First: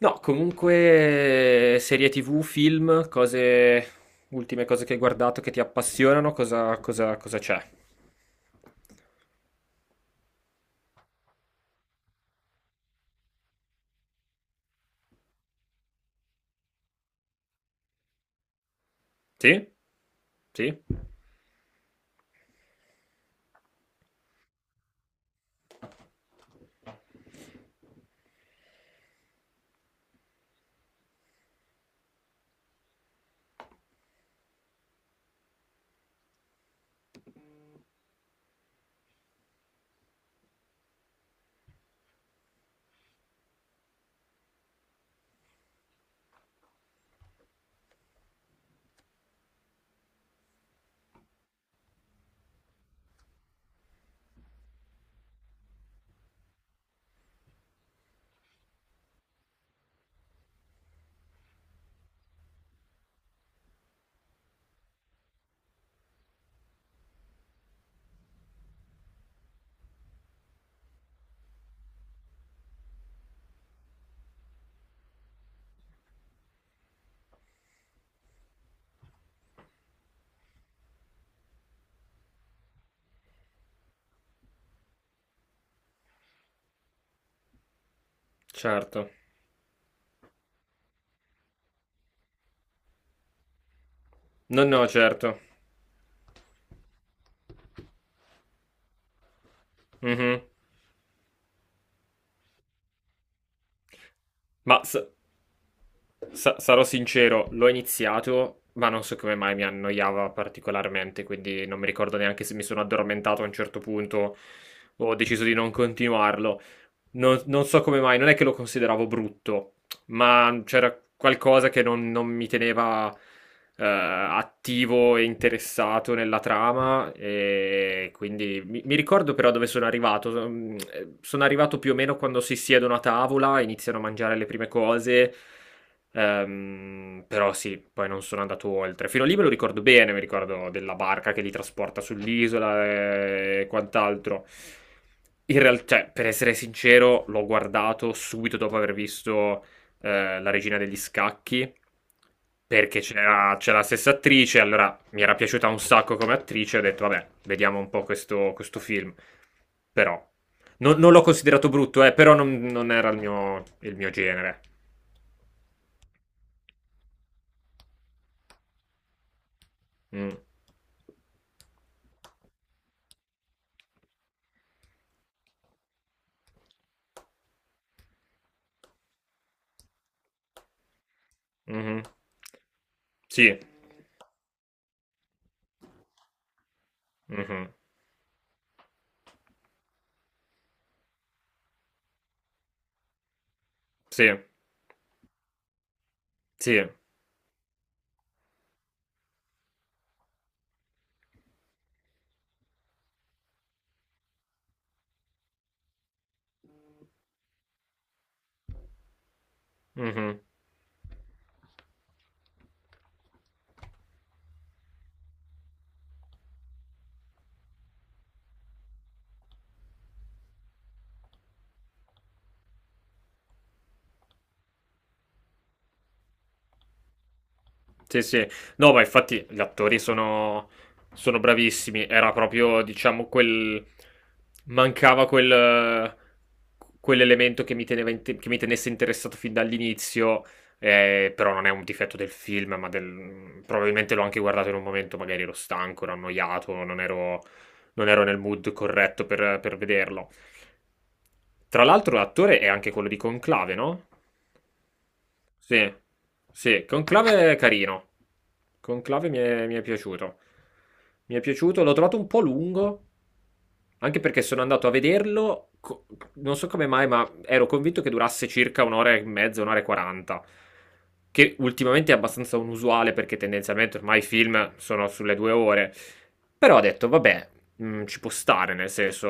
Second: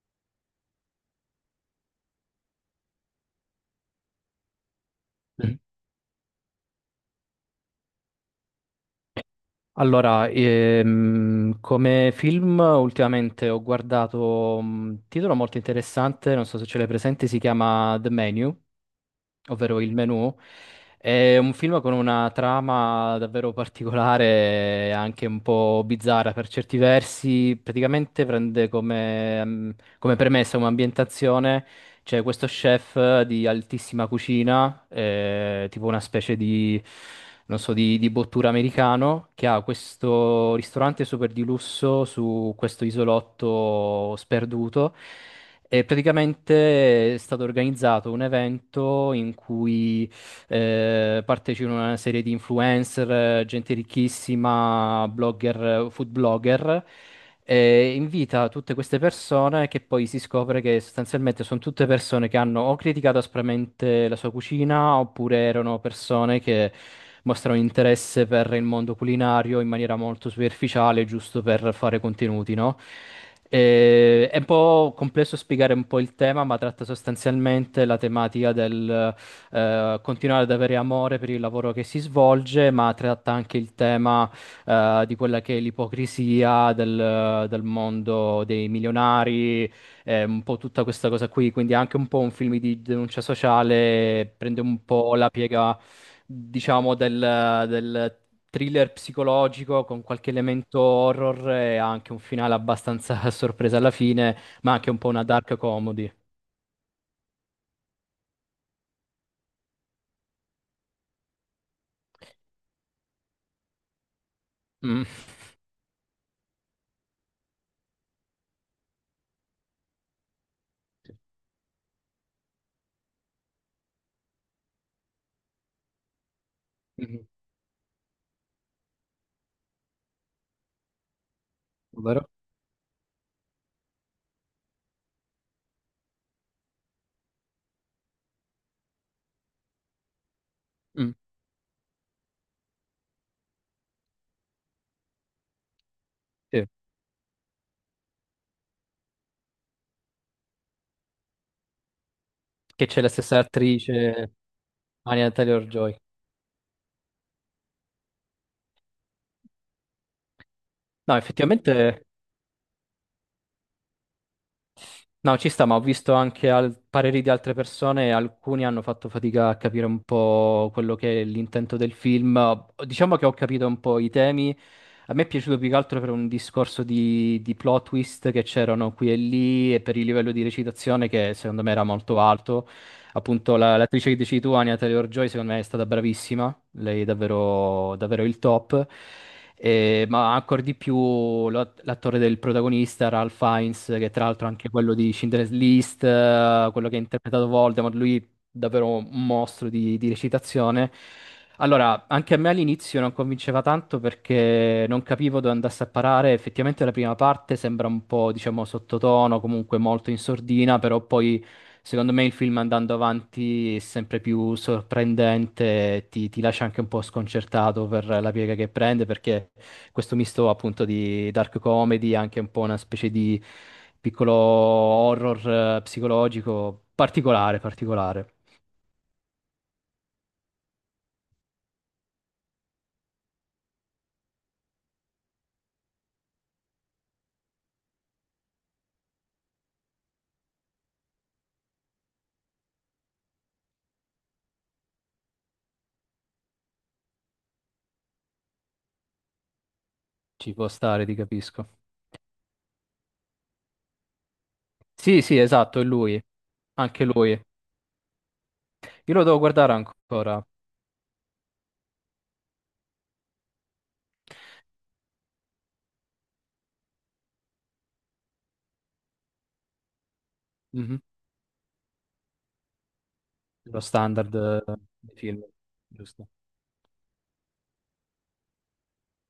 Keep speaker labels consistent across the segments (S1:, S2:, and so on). S1: No, comunque serie TV, film, cose, ultime cose che hai guardato che
S2: Mm.
S1: ti appassionano, cosa c'è?
S2: Allora, come film ultimamente ho guardato un titolo molto interessante, non so se ce l'hai presente, si chiama The Menu,
S1: Sì?
S2: ovvero Il Menù.
S1: Sì?
S2: È un film con una trama davvero particolare, anche un po' bizzarra per certi versi. Praticamente prende come, come premessa un'ambientazione. C'è questo chef di altissima cucina, tipo una specie di, non so, di bottura americano, che ha questo ristorante super di lusso su questo isolotto sperduto. E praticamente è stato organizzato un evento in cui partecipano a una serie di influencer, gente ricchissima, blogger, food blogger. E invita tutte queste persone che poi si scopre che sostanzialmente sono tutte persone che hanno o criticato aspramente la sua cucina oppure erano persone che mostrano interesse per il mondo culinario in maniera molto superficiale, giusto per fare contenuti, no? È un po' complesso spiegare un po' il tema, ma tratta sostanzialmente la tematica del continuare ad avere amore per il lavoro che si svolge, ma tratta anche il tema di quella che è l'ipocrisia del mondo dei
S1: Certo.
S2: milionari, un po' tutta questa cosa qui, quindi è anche un po' un film di denuncia sociale, prende
S1: No,
S2: un
S1: no,
S2: po' la
S1: certo.
S2: piega diciamo, del, del thriller psicologico con qualche
S1: Mhm.
S2: elemento horror e anche un finale abbastanza a sorpresa alla fine, ma
S1: Ma
S2: anche un
S1: sa-
S2: po' una dark comedy.
S1: Sarò sincero, l'ho iniziato, ma non so come mai mi annoiava particolarmente, quindi non mi ricordo neanche se mi sono addormentato a un certo punto
S2: Mm.
S1: o ho deciso di non continuarlo. Non so come mai, non è che lo consideravo brutto, ma c'era qualcosa che non mi teneva attivo e interessato nella trama
S2: Mhm.
S1: e quindi mi ricordo però dove sono arrivato. Sono arrivato più o meno
S2: Vero?
S1: quando si siedono a tavola, iniziano a mangiare le prime cose. Però sì, poi non sono andato oltre. Fino a lì me lo ricordo bene, mi ricordo della
S2: Mm,
S1: barca che li trasporta sull'isola e quant'altro. In realtà, per essere
S2: sì.
S1: sincero, l'ho guardato subito dopo aver visto La regina degli scacchi,
S2: Che
S1: perché
S2: c'è la stessa
S1: c'era la stessa
S2: attrice,
S1: attrice, allora mi
S2: Anya
S1: era piaciuta un
S2: Taylor-Joy.
S1: sacco come attrice, ho detto vabbè, vediamo un po' questo film. Però, non
S2: No,
S1: l'ho considerato brutto,
S2: effettivamente
S1: però non era il mio genere.
S2: no, ci sta, ma ho visto anche pareri di altre persone, e alcuni hanno fatto fatica a capire un
S1: Mm.
S2: po' quello che è l'intento del film. Diciamo che ho capito un po' i temi. A me è piaciuto più che altro per un discorso di plot twist che c'erano qui e lì e per il livello di recitazione che secondo me era
S1: Mhm.
S2: molto alto,
S1: Sì.
S2: appunto l'attrice che dici tu, Anya Taylor-Joy, secondo me è stata bravissima, lei è
S1: Mhm.
S2: davvero, davvero il top. Ma ancora di più l'attore del protagonista, Ralph Fiennes, che tra
S1: Sì.
S2: l'altro è anche quello di Schindler's List,
S1: Sì.
S2: quello che ha interpretato Voldemort, lui davvero un mostro di recitazione. Allora, anche a me all'inizio non convinceva tanto perché non capivo dove andasse a parare. Effettivamente la prima parte sembra un po', diciamo, sottotono, comunque molto in
S1: Mhm.
S2: sordina, però poi secondo me il film andando avanti è sempre più sorprendente, ti lascia anche un po' sconcertato per la piega che prende, perché questo misto appunto di dark comedy, anche un po' una specie di piccolo horror psicologico particolare,
S1: Sì,
S2: particolare.
S1: sì. No, ma infatti gli attori sono, sono bravissimi. Era proprio, diciamo, quel... Mancava quel... quell'elemento che mi teneva inte- che mi tenesse interessato fin dall'inizio. Però non è un difetto del film, ma del... probabilmente l'ho anche guardato in un momento, magari ero stanco, ero annoiato, non ero nel mood corretto per vederlo.
S2: Ci può stare, ti capisco.
S1: Tra l'altro l'attore è anche quello di Conclave, no?
S2: Sì, sì, esatto, è
S1: Sì,
S2: lui.
S1: sì,
S2: Anche lui.
S1: Conclave è carino.
S2: Io lo
S1: Conclave
S2: devo guardare
S1: mi è piaciuto.
S2: ancora.
S1: Mi è piaciuto, l'ho trovato un po' lungo, anche perché sono andato a vederlo, non so come mai, ma ero convinto che durasse circa un'ora e mezza, un'ora e quaranta
S2: Mhm.
S1: che ultimamente è abbastanza unusuale perché
S2: Lo
S1: tendenzialmente ormai i
S2: standard
S1: film sono
S2: dei
S1: sulle
S2: film,
S1: due ore.
S2: giusto?
S1: Però ho detto, vabbè, ci può stare, nel senso...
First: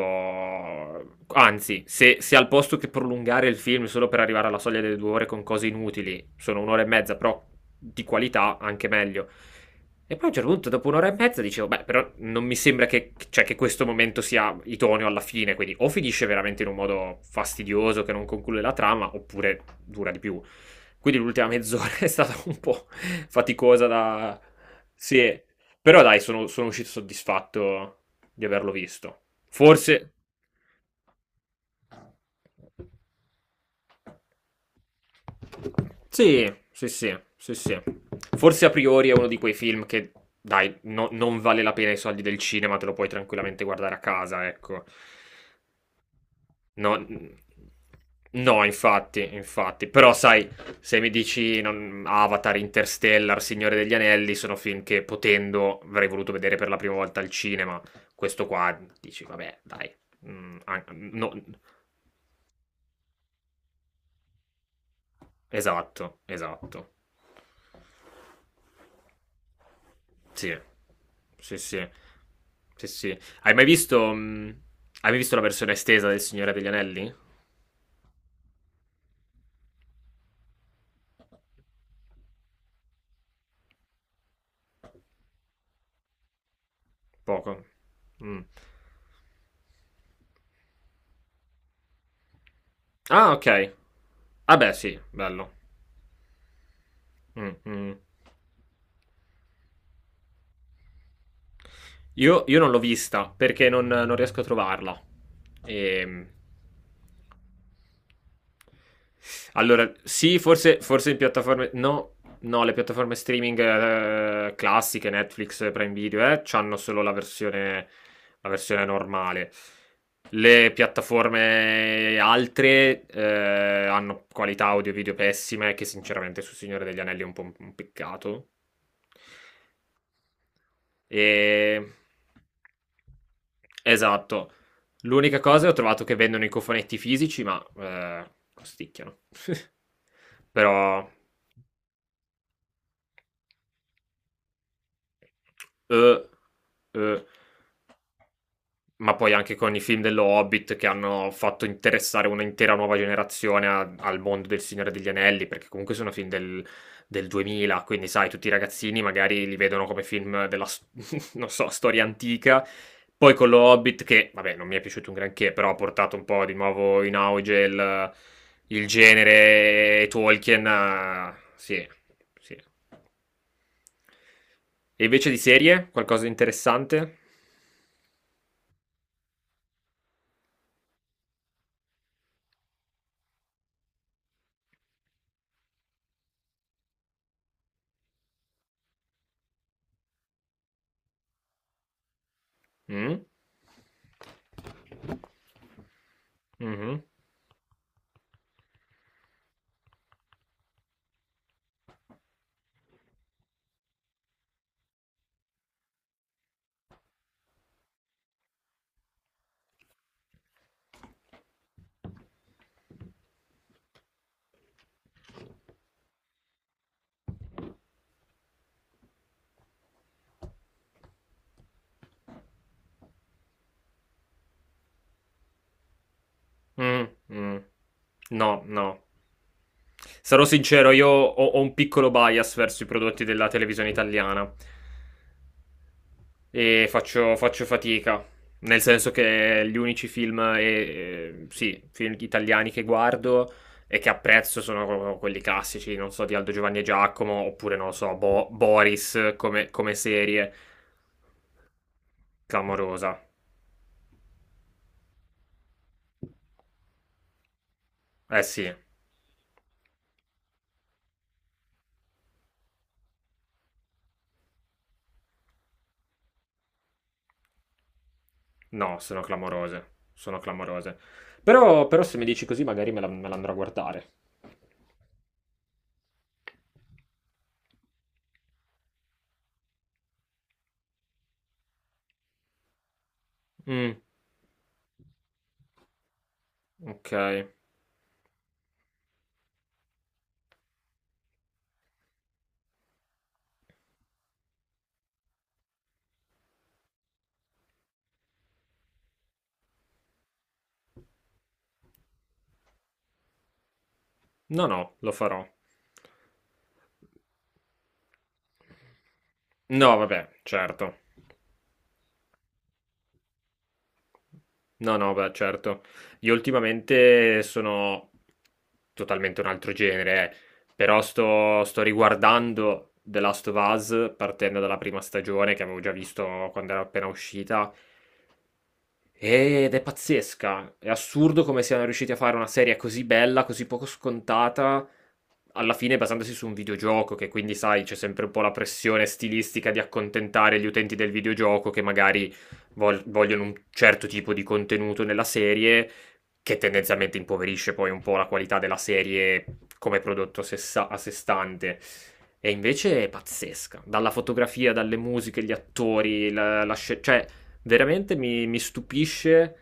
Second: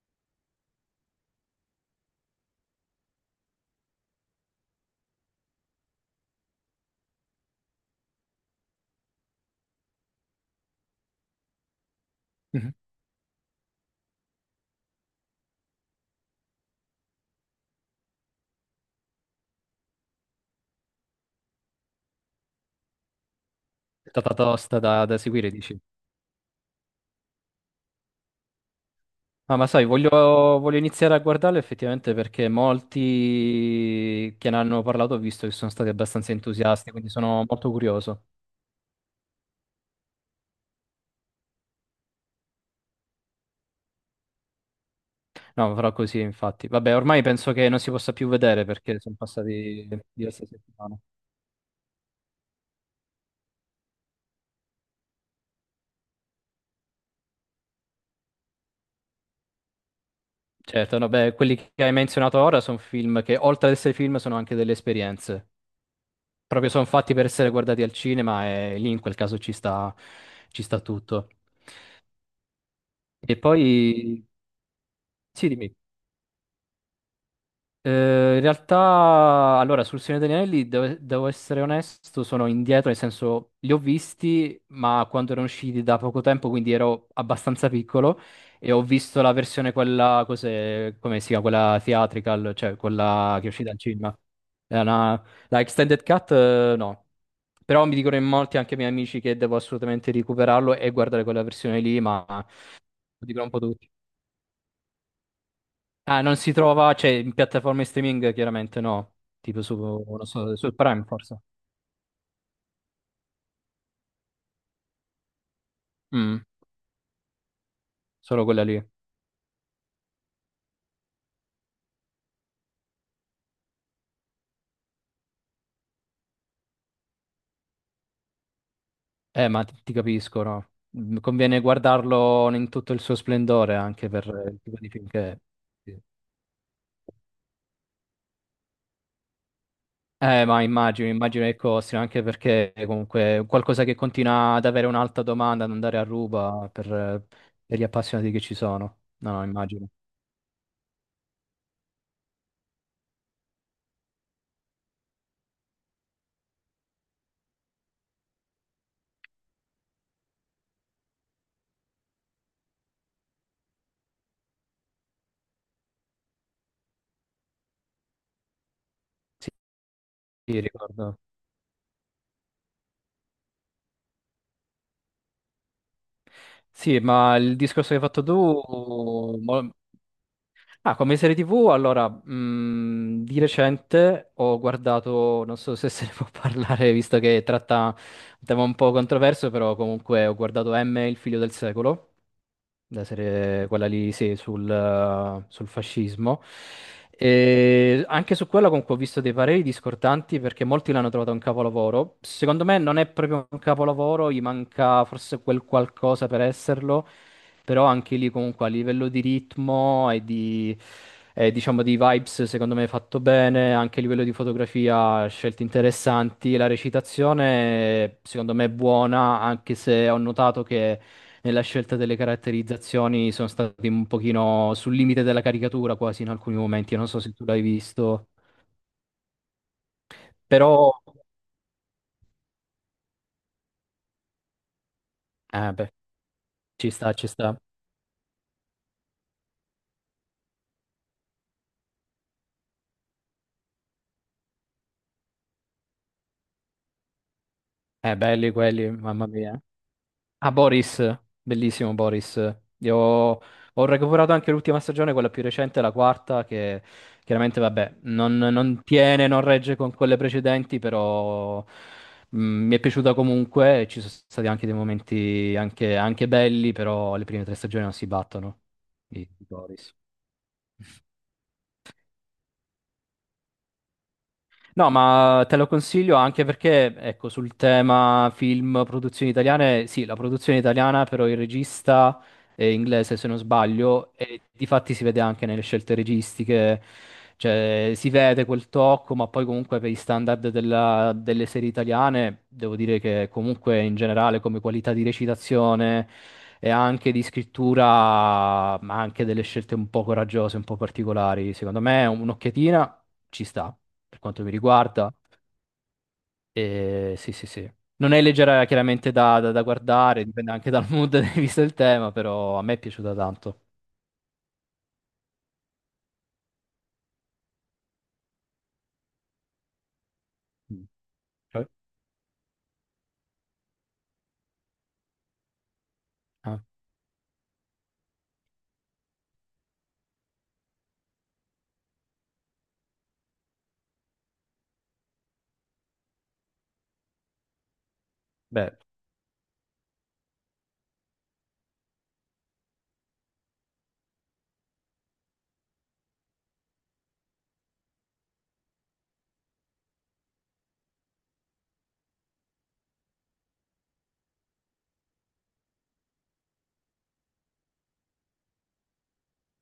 S1: Anzi, se al posto che prolungare il film solo per arrivare alla soglia delle due ore con cose inutili, sono un'ora e mezza, però di qualità anche meglio. E poi a un certo punto, dopo un'ora e mezza, dicevo, beh, però non mi
S2: Mhm.
S1: sembra che, cioè, che questo momento sia idoneo alla fine, quindi o finisce veramente in un modo fastidioso che non conclude la trama, oppure dura di più. Quindi l'ultima mezz'ora è stata un po' faticosa
S2: È stata
S1: da...
S2: tosta da, da
S1: Sì,
S2: seguire, dici.
S1: però dai, sono, sono uscito soddisfatto di averlo visto.
S2: Ah, ma sai, voglio,
S1: Forse...
S2: voglio iniziare a guardarlo effettivamente perché molti che ne hanno parlato ho visto che sono stati abbastanza
S1: Sì, sì,
S2: entusiasti, quindi
S1: sì,
S2: sono
S1: sì,
S2: molto
S1: sì.
S2: curioso.
S1: Forse a priori è uno di quei film che, dai, non vale la pena i soldi del cinema, te lo puoi tranquillamente guardare a casa, ecco.
S2: No, farò così, infatti. Vabbè,
S1: No,
S2: ormai penso che non si possa più
S1: no,
S2: vedere perché sono
S1: infatti, infatti.
S2: passati
S1: Però
S2: diverse
S1: sai,
S2: settimane.
S1: se mi dici Avatar, Interstellar, Signore degli Anelli, sono film che potendo avrei voluto vedere per la prima volta al cinema. Questo qua dici, vabbè, dai.
S2: Certo, no,
S1: No,
S2: beh, quelli che hai menzionato ora sono film che, oltre ad essere film, sono anche delle esperienze.
S1: esatto,
S2: Proprio sono
S1: esatto.
S2: fatti per essere guardati al cinema e lì in quel caso
S1: Sì,
S2: ci sta tutto.
S1: sì, sì. Sì, sì.
S2: E poi,
S1: Hai mai visto la
S2: sì,
S1: versione
S2: dimmi.
S1: estesa del Signore degli Anelli?
S2: In realtà, allora, sul Signore degli Anelli, devo, devo essere onesto, sono indietro, nel senso, li ho visti, ma quando erano usciti da poco tempo, quindi ero
S1: Poco.
S2: abbastanza piccolo,
S1: Mm.
S2: e ho visto la versione quella, cos'è, come si chiama, quella theatrical, cioè
S1: Ah,
S2: quella
S1: ok.
S2: che è uscita al cinema.
S1: Ah, beh,
S2: È
S1: sì,
S2: una-
S1: bello.
S2: la extended cut, no.
S1: Mm,
S2: Però mi
S1: mm.
S2: dicono in molti, anche i miei amici, che devo assolutamente recuperarlo e guardare quella versione lì, ma
S1: Io
S2: lo
S1: non l'ho vista
S2: dicono un po'
S1: perché
S2: tutti.
S1: non riesco a trovarla.
S2: Ah,
S1: Ehm,
S2: non si trova, cioè, in piattaforme streaming chiaramente no, tipo su, non so, su
S1: Forse,
S2: Prime
S1: forse in
S2: forse.
S1: piattaforme... No, no, le piattaforme streaming classiche, Netflix, Prime Video,
S2: Mm,
S1: c'hanno solo
S2: solo
S1: la
S2: quella lì.
S1: versione normale. Le piattaforme altre hanno qualità audio e video pessime, che sinceramente su Signore degli Anelli è un po' un peccato.
S2: Ma ti, ti capisco, no? Mm,
S1: E...
S2: conviene guardarlo in tutto il suo splendore anche per
S1: Esatto.
S2: il tipo di film che è.
S1: L'unica cosa è ho
S2: Sì.
S1: trovato che vendono i cofonetti fisici, ma costicchiano.
S2: Ma
S1: Però
S2: immagino, immagino che costi, anche perché è comunque è qualcosa che continua ad avere un'alta domanda, ad andare a
S1: eh,
S2: ruba
S1: eh.
S2: per gli appassionati che ci sono.
S1: ma poi
S2: No, no,
S1: anche con i
S2: immagino.
S1: film dello Hobbit che hanno fatto interessare un'intera nuova generazione al mondo del Signore degli Anelli, perché comunque sono film del 2000, quindi sai, tutti i ragazzini magari li vedono come film della, non so, storia antica. Poi con lo Hobbit che, vabbè, non mi è piaciuto un granché, però ha portato un po' di nuovo in auge il
S2: Sì,
S1: genere e
S2: sì,
S1: Tolkien.
S2: ricordo.
S1: Sì, sì. E invece di serie, qualcosa di
S2: Sì,
S1: interessante?
S2: ma il discorso che hai fatto tu, mo- ah, come serie TV, allora, di recente ho guardato, non so se se ne può parlare, visto che tratta un tema un po' controverso, però comunque ho guardato M, il figlio del secolo, la
S1: Mm?
S2: serie, quella lì, sì, sul, sul fascismo.
S1: Mhm.
S2: E anche su quella comunque ho visto dei pareri discordanti perché molti l'hanno trovata un capolavoro. Secondo me non è proprio un capolavoro, gli manca forse quel qualcosa per esserlo, però anche lì comunque a livello di ritmo e di, e diciamo di vibes secondo me è fatto bene, anche a livello di fotografia scelte interessanti, la recitazione secondo me è buona, anche se ho notato che nella scelta delle caratterizzazioni sono stati un pochino sul limite della caricatura quasi in alcuni momenti,
S1: Mm,
S2: non so se tu l'hai
S1: mm.
S2: visto,
S1: No, no. Sarò sincero,
S2: però
S1: ho un piccolo bias verso i prodotti della televisione italiana
S2: eh beh,
S1: e
S2: ci sta, ci sta.
S1: faccio fatica, nel senso che gli unici film, e, sì, film italiani che guardo e che apprezzo sono quelli classici, non so, di Aldo Giovanni e Giacomo, oppure non lo so,
S2: Belli quelli, mamma
S1: Boris
S2: mia.
S1: come, come
S2: Ah,
S1: serie
S2: Boris, bellissimo Boris. Io
S1: clamorosa.
S2: ho, ho recuperato anche l'ultima stagione, quella più recente, la quarta, che chiaramente, vabbè, non,
S1: Eh sì,
S2: non tiene, non regge con quelle precedenti, però mi è piaciuta comunque. Ci sono stati anche dei momenti anche, anche belli, però le prime tre stagioni non si battono
S1: no, sono
S2: di
S1: clamorose,
S2: Boris.
S1: sono clamorose. Però, però se mi dici così magari me la andrò a guardare.
S2: No, ma te lo consiglio anche perché, ecco, sul tema film, produzioni italiane, sì, la produzione italiana, però il regista è inglese, se non
S1: Mh,
S2: sbaglio, e difatti si vede anche nelle scelte registiche,
S1: okay.
S2: cioè si vede quel tocco, ma poi comunque per i standard delle serie italiane, devo dire che comunque in generale come qualità di recitazione e anche di scrittura, ma anche delle scelte un po' coraggiose, un po' particolari, secondo me un'occhiatina ci sta per quanto mi
S1: No, no, lo
S2: riguarda.
S1: farò.
S2: E sì, sì, sì. Non è leggera chiaramente da, da
S1: No,
S2: guardare,
S1: vabbè,
S2: dipende anche dal
S1: certo.
S2: mood visto il tema, però a me è piaciuta tanto.
S1: No, no, beh, certo. Io ultimamente sono totalmente un altro genere,
S2: Mm.
S1: però
S2: Cioè,
S1: sto riguardando The Last of Us partendo dalla prima stagione che avevo già visto
S2: ah,
S1: quando era appena uscita. Ed è pazzesca. È assurdo come siano riusciti a fare una serie così bella, così poco scontata, alla fine basandosi su un videogioco, che quindi, sai, c'è sempre un po' la
S2: beh,
S1: pressione stilistica di accontentare gli utenti del videogioco che magari vogliono un certo tipo di contenuto nella serie, che tendenzialmente impoverisce poi un po' la qualità della serie come prodotto a sé stante. E invece è pazzesca, dalla fotografia, dalle musiche, gli attori, cioè veramente mi stupisce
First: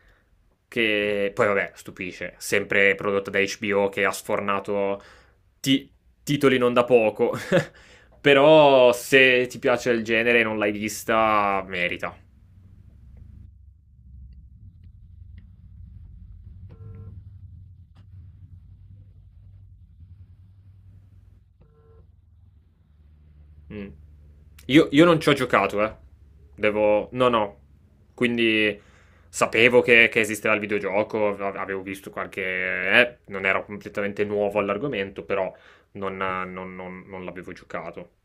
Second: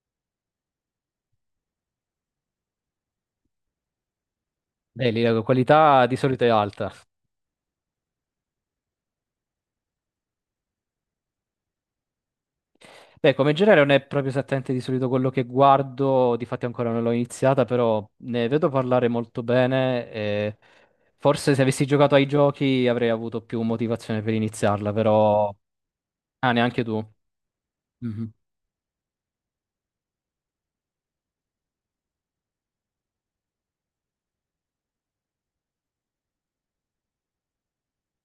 S1: che... Poi vabbè, stupisce, sempre prodotto da HBO che ha sfornato
S2: beh, lì la
S1: ti-
S2: qualità di solito è
S1: titoli non da
S2: alta.
S1: poco, però se ti piace il genere e non l'hai vista, merita.
S2: Beh, come genere non è proprio esattamente di solito quello che guardo, difatti ancora non l'ho iniziata, però ne vedo parlare molto bene e forse se avessi giocato ai giochi avrei avuto più
S1: Mm.
S2: motivazione per iniziarla,
S1: Io non ci ho
S2: però...
S1: giocato, eh.
S2: Ah, neanche tu.
S1: Devo... No, no.
S2: Mhm.
S1: Quindi sapevo che esisteva il videogioco, avevo visto qualche... non ero completamente nuovo all'argomento, però non l'avevo giocato.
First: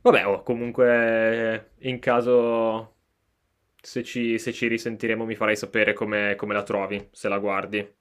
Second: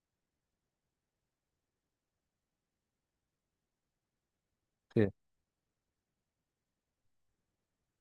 S1: Vabbè, oh, comunque in caso... Se se ci
S2: Sì.
S1: risentiremo mi farai sapere come la trovi, se la guardi.